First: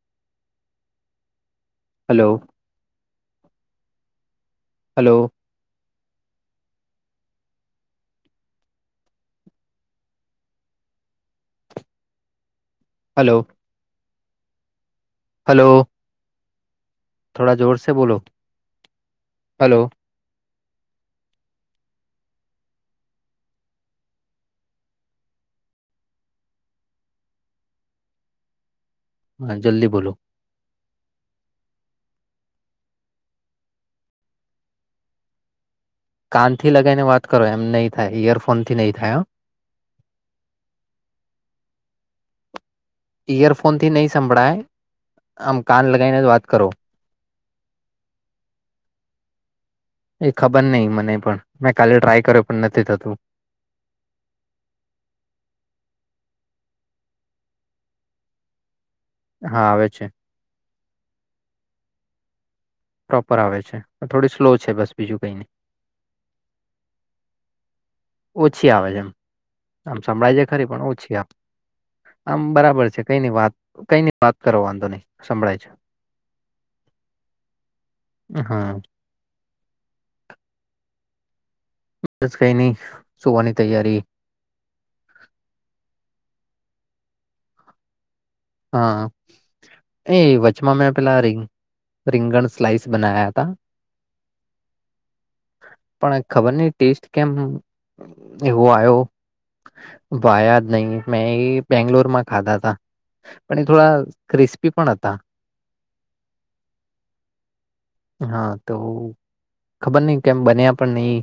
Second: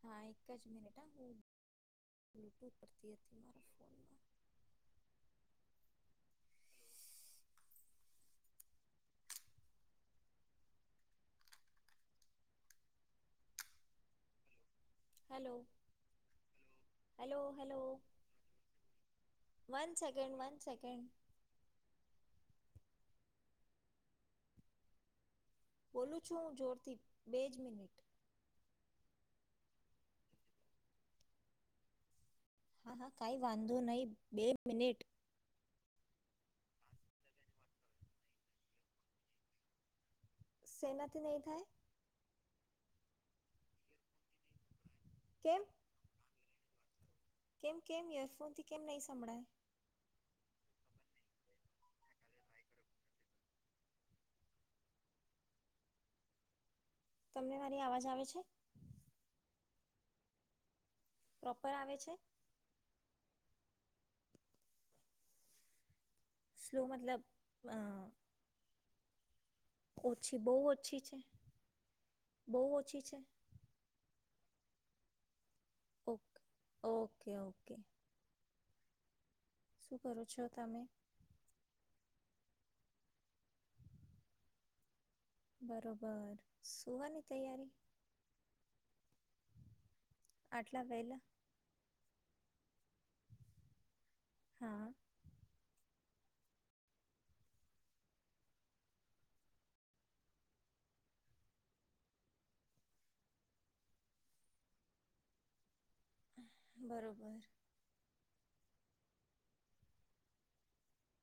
હા એક જ મિનિટ હલો યુટ્યુબ પરતી હતી મારા ફોનમાં hello hello. Hello hello hello થોડા જોર હેલો સે બોલો હલો વન સેકન્ડ સેકન્ડ બોલું છું હું જોરથી બેજ મિનિટ હા, જલ્દી બોલો. હા હા કાંઈ વાંધો નહી બે મિનિટ. કાનથી લગાવને વાત કરો એમ નહી થાય ઈયરફોનથી નહી થાય હ સેનાથી નહી થાય. ઇયરફોનથી નહી સંંભળાય. કેમ આમ કાન લગાવી ને વાત. કરો. કેમ કેમ યરફોનથી કેમ નહી સંભળાય. મે કાલે ટ્રાય કર્યો નથી થતું. તમને મારી અવાજ આવે છે. હા આવે છે. પ્રોપર આવે છે. પ્રોપર આવે છે પર થોડી સ્લો છે બસ બીજું કઈ નહી. સ્લો મતલબ. અ, ઓછી આવે છે એમ આમ ઓછી સંભળાયજ બહુ ખરી પણ છે ઓછી આવે આમ બહુ બરાબર છે ઓછી કઈની વાત કઈ વાત કરો વાંધો નહી સંભળાય છે. Okay okay okay. હા. શું કરો છો તમે. બસ કઈ નહી સુવાની તૈયારી. બરોબર સુવાની તૈયારી. હા. એ વચમાં આટલા મેં વહેલા પેલા રંગ રીંગણ સ્લાઈસ બનાયા તા હા. પણ ખબર નહીં ટેસ્ટ કેમ એવો આવ્યોયા જ નહી મેં એ બેંગ્લોરમાં ખાધા તા. પણ એ થોડા ક્રિસ્પી પણ હતા. બરોબર. હા તો ખબર નહી કેમ બન્યા પણ નહી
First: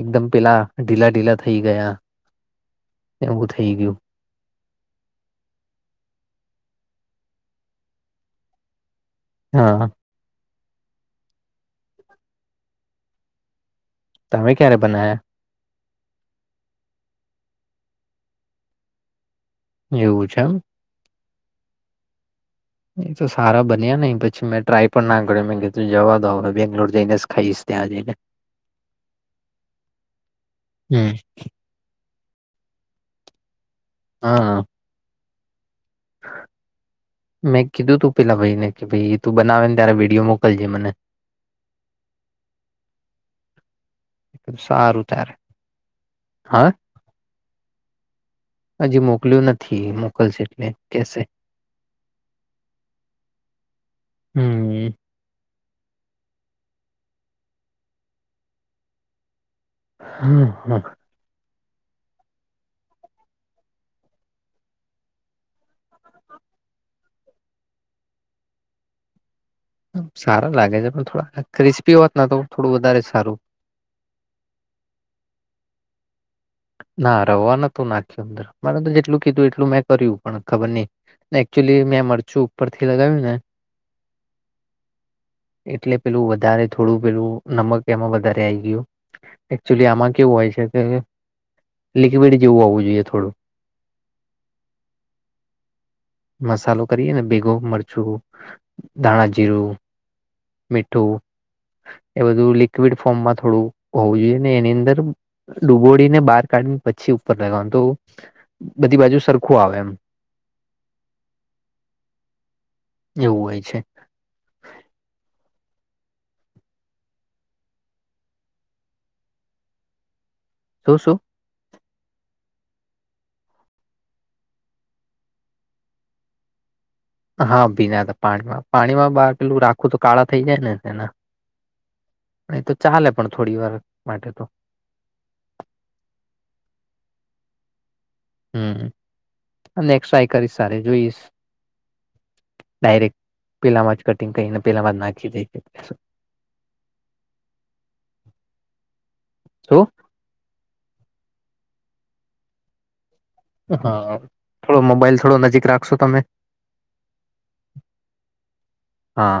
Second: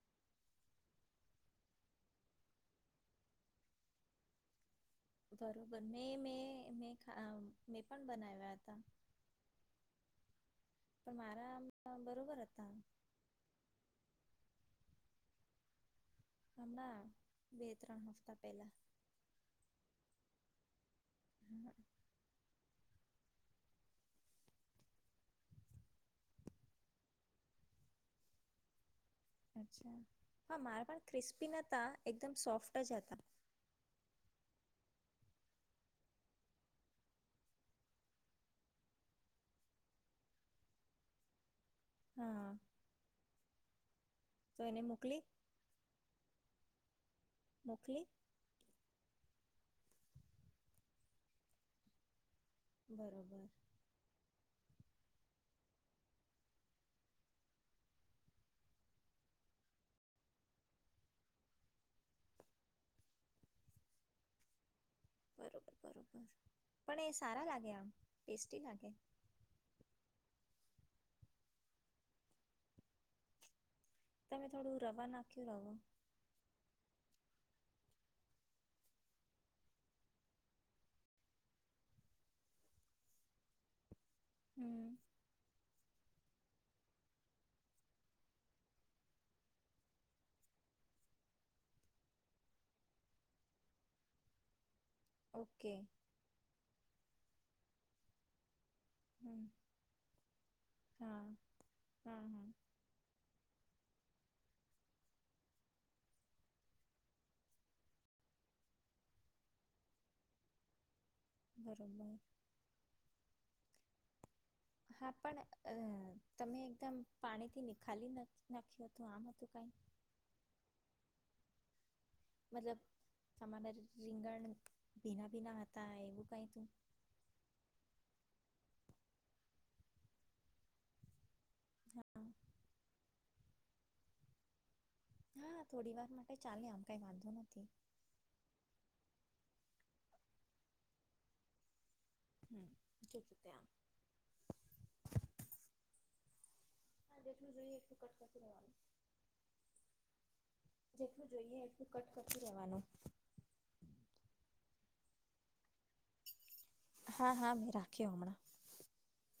એકદમ પેલા ઢીલા ઢીલા થઈ ગયા એવું થઈ ગયું. બરોબર મે મે મે મેં પણ બનાવ્યા હતા. હા. પણ મારા બરોબર હતા. તમે ક્યારે બનાયા. હમણા બે ત્રણ હફ્તા પહેલા. એવું છે એમ. હમ્મ. એ તો સારા બન્યા નઇ પછી મેં ટ્રાય પણ ના કર્યો મે કે તું જવા દો હવે બેંગ્લોર જઈને ખાઈશ ત્યાં જઈને. અચ્છા હ મારા પણ હમ ક્રિસ્પી ન એકમ સોફ્ટ જ હતા. હા. મેં કીધું તું પેલા ભાઈને કે ભાઈ એ તું બનાવે ને ત્યારે વિડીયો મોકલજે મને. હા. તો એને સારું મોકલી ત્યારે હા મોકલી હજી મોકલ્યું નથી. મોકલશે એટલે કેસે. બરોબર. હમ હા હા. બબબર પણ એ સારા લાગે આમ ટેસ્ટી લાગે. સારા લાગે છે પણ થોડા ક્રિસ્પી હોત તો થોડું વધારે સારું. તમે થોડું રવા નાખ્યું રવો. ના રવા નતું નાખ્યું અંદર મારે તો જેટલું કીધું એટલું મેં કર્યું પણ ખબર નઈ એકચુલી મેં મરચું ઉપર થી લગાવ્યું ને. હમ્મ. એટલે પેલું વધારે થોડું પેલું નમક એમાં વધારે આવી ગયું એકચુલી આમાં કેવું હોય છે કે લિક્વિડ જેવું આવવું જોઈએ થોડું. ઓકે. મસાલો કરીએ ને ભેગું મરચું. હમ ધાણાજીરુ, મીઠું હા હા એ બધું હા લિક્વિડ ફોર્મમાં થોડું હોવું જોઈએ ને એની અંદર ડુબોડીને બહાર કાઢીને પછી ઉપર લગાવવાનું તો બધી બાજુ સરખું આવે એમ. બરાબર. એવું હોય છે. હા પણ અ તમે એકદમ પાણીથી નિખાલી નાખ્યું હતું આમ હતું કઈ. શું શું. મતલબ તમારા રીંગણ ભીના ભીના હતા એવું કઈ તું. હા ભીના હતા પાણીમાં પાણીમાં બાર પેલું રાખું તો કાળા થઈ જાય ને હા એના એ તો ચાલે પણ થોડી વાર માટે તો. હા થોડી વાર માટે ચાલે આમ કઈ વાંધો નથી. હમ્મ અને ટ્રાય કરીશ સારે જોઈશ. હમ ડાયરેક જોજું ત્યાં પેલામાં જ કટિંગ કરીને પેલામાં જ નાખી દે. હ જેટલું જોઈએનું. શું જોઈએ એટલું કટકટું રહેવાનું. હા થોડો મોબાઈલ થોડો નજીક રાખશો તમે. હા હા મેં રાખ્યો હમણાં. હા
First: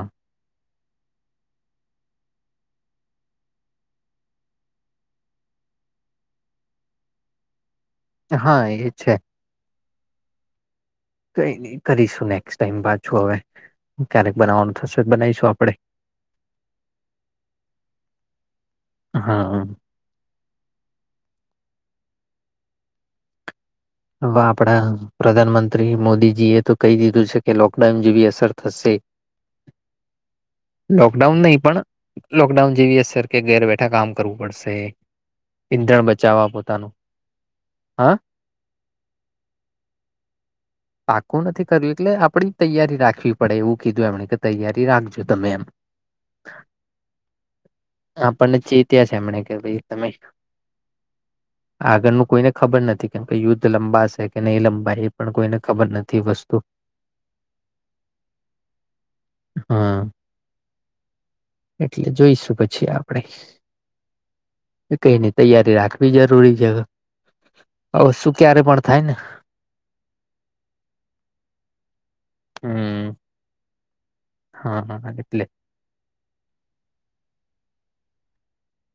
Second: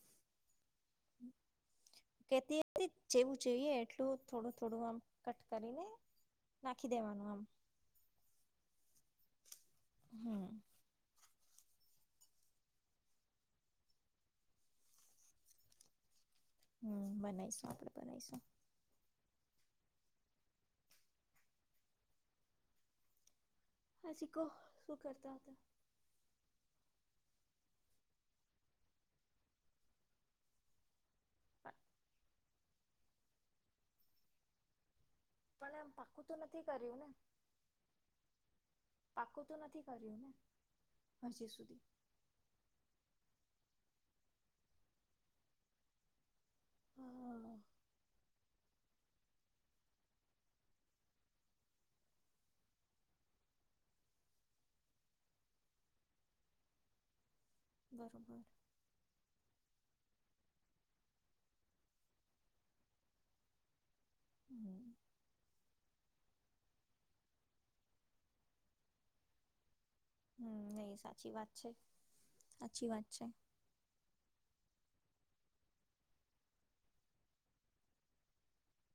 કેતી હતી જેવું જોઈએ એટલું થોડું થોડું આમ કટ કરીને નાખી દેવાનું આમ. હા એ છે. હમ. કઈ ન કરીશું નેક્સ્ટ ટાઈમ પાછું હવે ક્યારેક બનાવવાનું થશે બનાવીશું આપણેે. હમ બનાવીશું આપડે બનાવીશું. હા. હા હવે શીખો આપડા શું કરતા હતા પ્રધાનમંત્રી મોદીજી એ તો કહી દીધું છે. કે લોકડાઉન જેવી અસર થશે. કડાઉન નહીં પણ લોકડાઉન જેવી હ સર કે ઘેર બેઠા કામ કરવું પડશે. પણ એમ ઈંધણ પાક્કું તો બચાવવા નથી પોતાનું કર્યું ને હા. પાક્કું તો નથી કર્યું ને પાકું હજી નથી સુધી કર્યું એટલે આપડી તૈયારી રાખવી પડે એવું કીધું. મ કે તૈયારી રાખજો તમે એમ. હા હ આપને ચી ત્યાં એમ કે ભ તમે આગળનું કોઈને ખબર નથી. કેમ કે યુદ્ધ લંબાશે કે નહીં લંબા એ પણ કોઈને ખબર નથી વસ્તુ. બરોબર. હા એટલે જોઈશું પછી આપણેે હમ કઈની તૈયારી રાખવી જરૂરી છે. હવ શું ક્યારે પણ થાય ને હમ એહી સાચી વાત છે. સાચી વાત હમ છે. હા હા હા એટલે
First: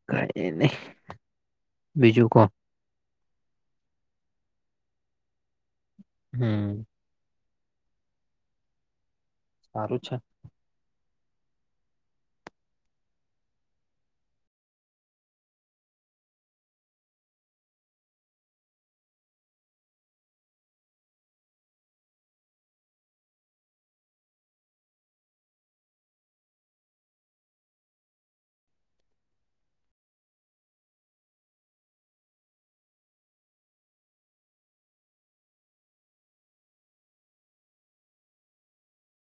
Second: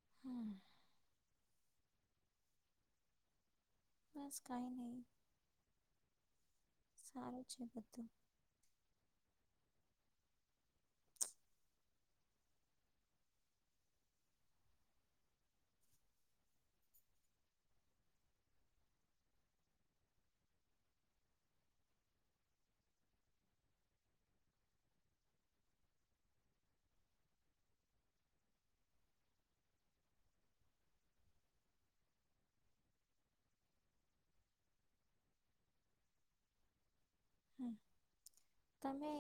કઈ હમ નહી બીજું કોણ. બસ કઈ નહી હમ. સારું છે બધું સારું છે. હ તમે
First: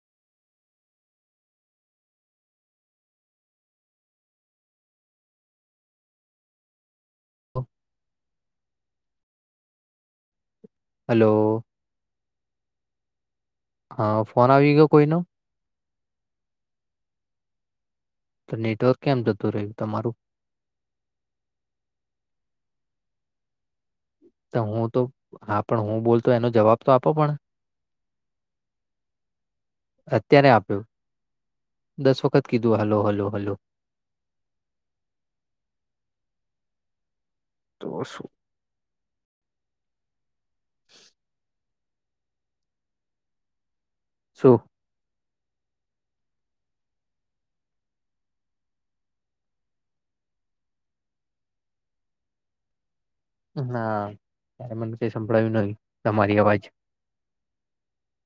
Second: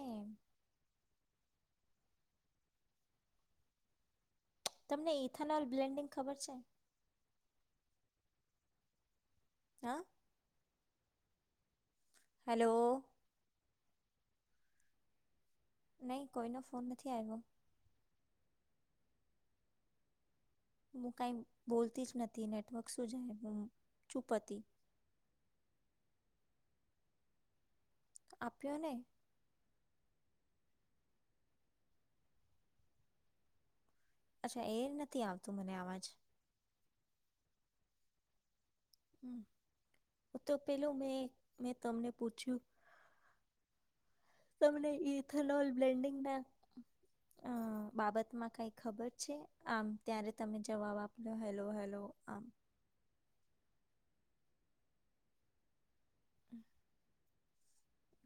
તમને ઇથેનોલ બ્લેન્ડિંગ ખબર છે. હા. હલો. હલો. હા ફોન આવી ગયો કોઈ નો નહી કોઈનો ફોન નથી આવ્યો. તો નેટવર્ક કેમ જતું રહ્યું તમારું હું કઈ બોલતી જ નથી નેટવર્ક સુું જાય હ તો હું તો હા પણ હું બોલ તો એનો જવાબ તો આપો પણ આપ્યો ને અત્યારે આપ્યું દસ વખત કીધું હલો હલો હલો. અચ્છા એ નથી આવતું મને અવાજ તો શું? હમ તો પેલું મેં મેં તમને પૂછ્યું શું તમને એ બાબતમાં કંઈ ખબર છે? આમ ત્યારે તમે જવાબ આપ્યો, હેલો, હેલો આમ. ના, ત્યારે મન કંઈ સંભળાયું નઈં. તમારી અવાજ.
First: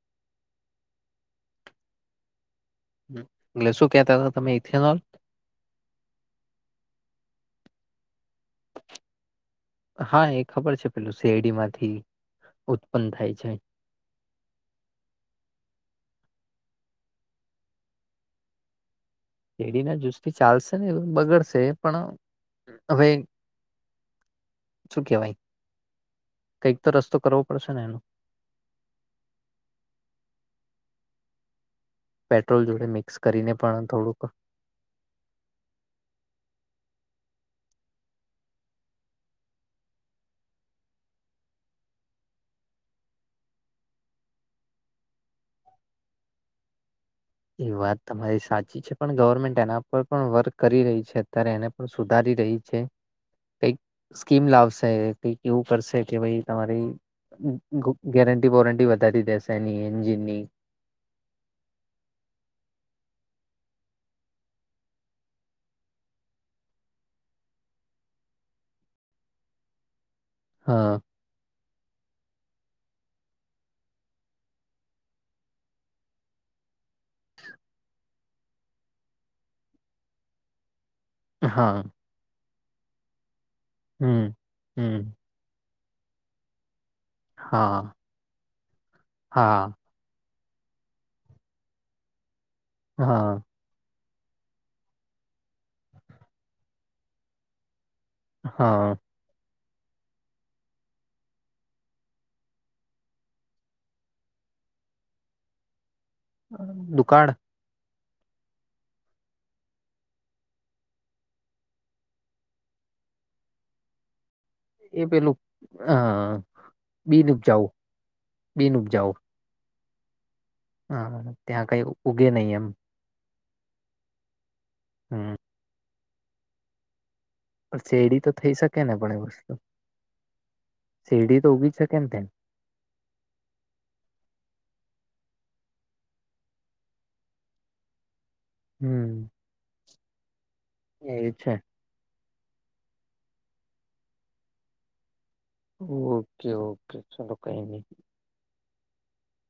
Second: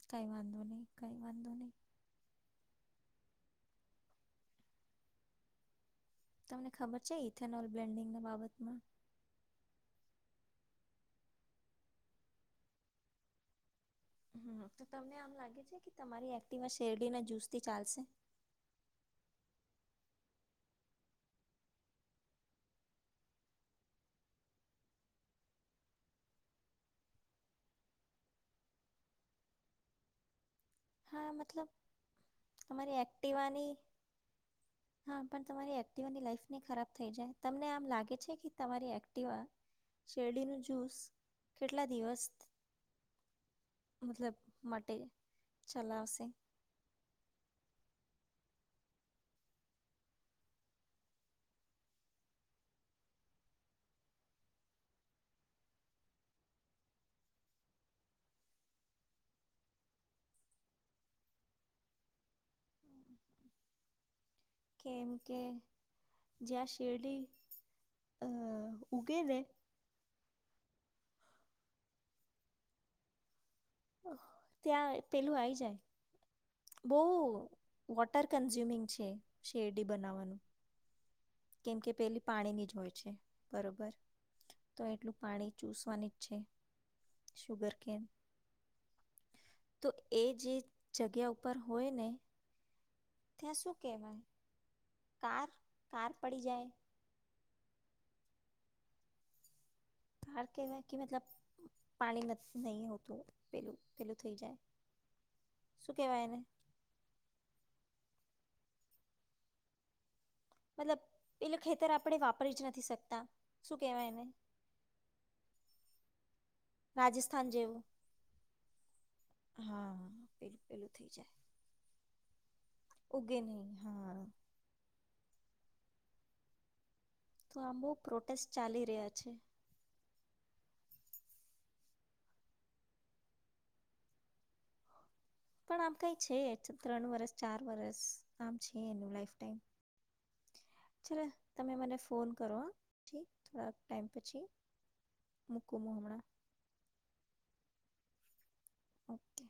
કઈ વાંધો નહી કઈ વાંધો નહી એટલે શું કહેતા હતા તમે, ઇથેનોલ? તમને ખબર છે ઇથેનોલ બ્લેન્ડિંગના બાબતમાં? હા, એ ખબર છે. પેલું શેરડીમાંથી ઉત્પન્ન થાય છે. હ, તો તમને આમ લાગે છે કે તમારી એક્ટીવા શેરડી ના જ્યુસથી ચાલશે? શેરડીના જ્યુસ થી ચાલશે નહીં, એવ બગડશે પણ, હવે શું કેવાય, કંઈક તો રસ્તો કરવો પડશે ને એનો? હા, મતલબ પેટ્રોલ જોડે તમારી મિક્સ કરીને એક્ટિવાની, પણ થોડુંક હા પણ તમારી એક્ટિવાની લાઈફ નહીં ખરાબ થઈ જાય. તમને આમ લાગે છે કે તમારી એક્ટિવા શેરડીનો જ્યુસ, કેટલા દિવસ, મતલબ માટે ચલાવશે? એ વાત તમારી સાચી છે, પણ ગવર્મેન્ટ એના પર પણ વર્ક કરી રહી છે. અત્યારે એને પણ સુધારી રહી છે. કંઈક સ્કીમ લાવશે કંઈક એવું કરશે કે ભાઈ, તમારી ગેરંટી વોરંટી વધારી દેશે એની એન્જિનની. કેમ કે, જ્યાં શેરડી અ ઉગે ને હા. ત્યાં પેલું આઈ જાય. બહુ વોટર કન્ઝ્યુમિંગ છે, શેરડી બનાવવાનું. કેમ હા કે પેલી પાણીની હોય છે. બરોબર, હમ તો હમ એટલું પાણી ચૂસવાની જ છે. શુગર હા કેમ હા તો એ જે જગ્યા ઉપર હોય ને હા ત્યાં શું કેવાય? કાર કાર પડી જાય. હા. હાર કેવાય કે મતલબ પાણી નથ નઈ હોતું પેલું પેલું થઈ જાય. શું કહેવાય એને દુકાળ મતલબ એટલે ખેતર આપણે વાપરી જ નથી શકતા શું કેવાય એને? એ પેલું હ અ રાજસ્થાન બિનઉપજાઉ જેવું. બિન ઉપજાઉ હા પેલું પેલું થઈ હાં, જાય હાં ત્યાં કઈ ઉગે નઈ એમ. તે નઈ હા. હમ્મ. તો આમ પણ બહુ શેરડી તો પ્રોટેસ્ટ થઈ શકે ચાલી ને રહ્યા પણ એ છે વસ્તુ શેરડી તો ઉગી જ શકે ન ત્યાં પણ આમ કંઈ છે જ ત્રણ વરસ ચાર વરસ આમ છે એનું હમ લાઈફ ટાઈમ. ચ એ છે તમે મને ફોન કરવા ઠીક થોડાક ટાઈમ પછી. મૂકું હું હમણાં ઓકે ઓકે. શું તો કઈ નઈ. ઓકે.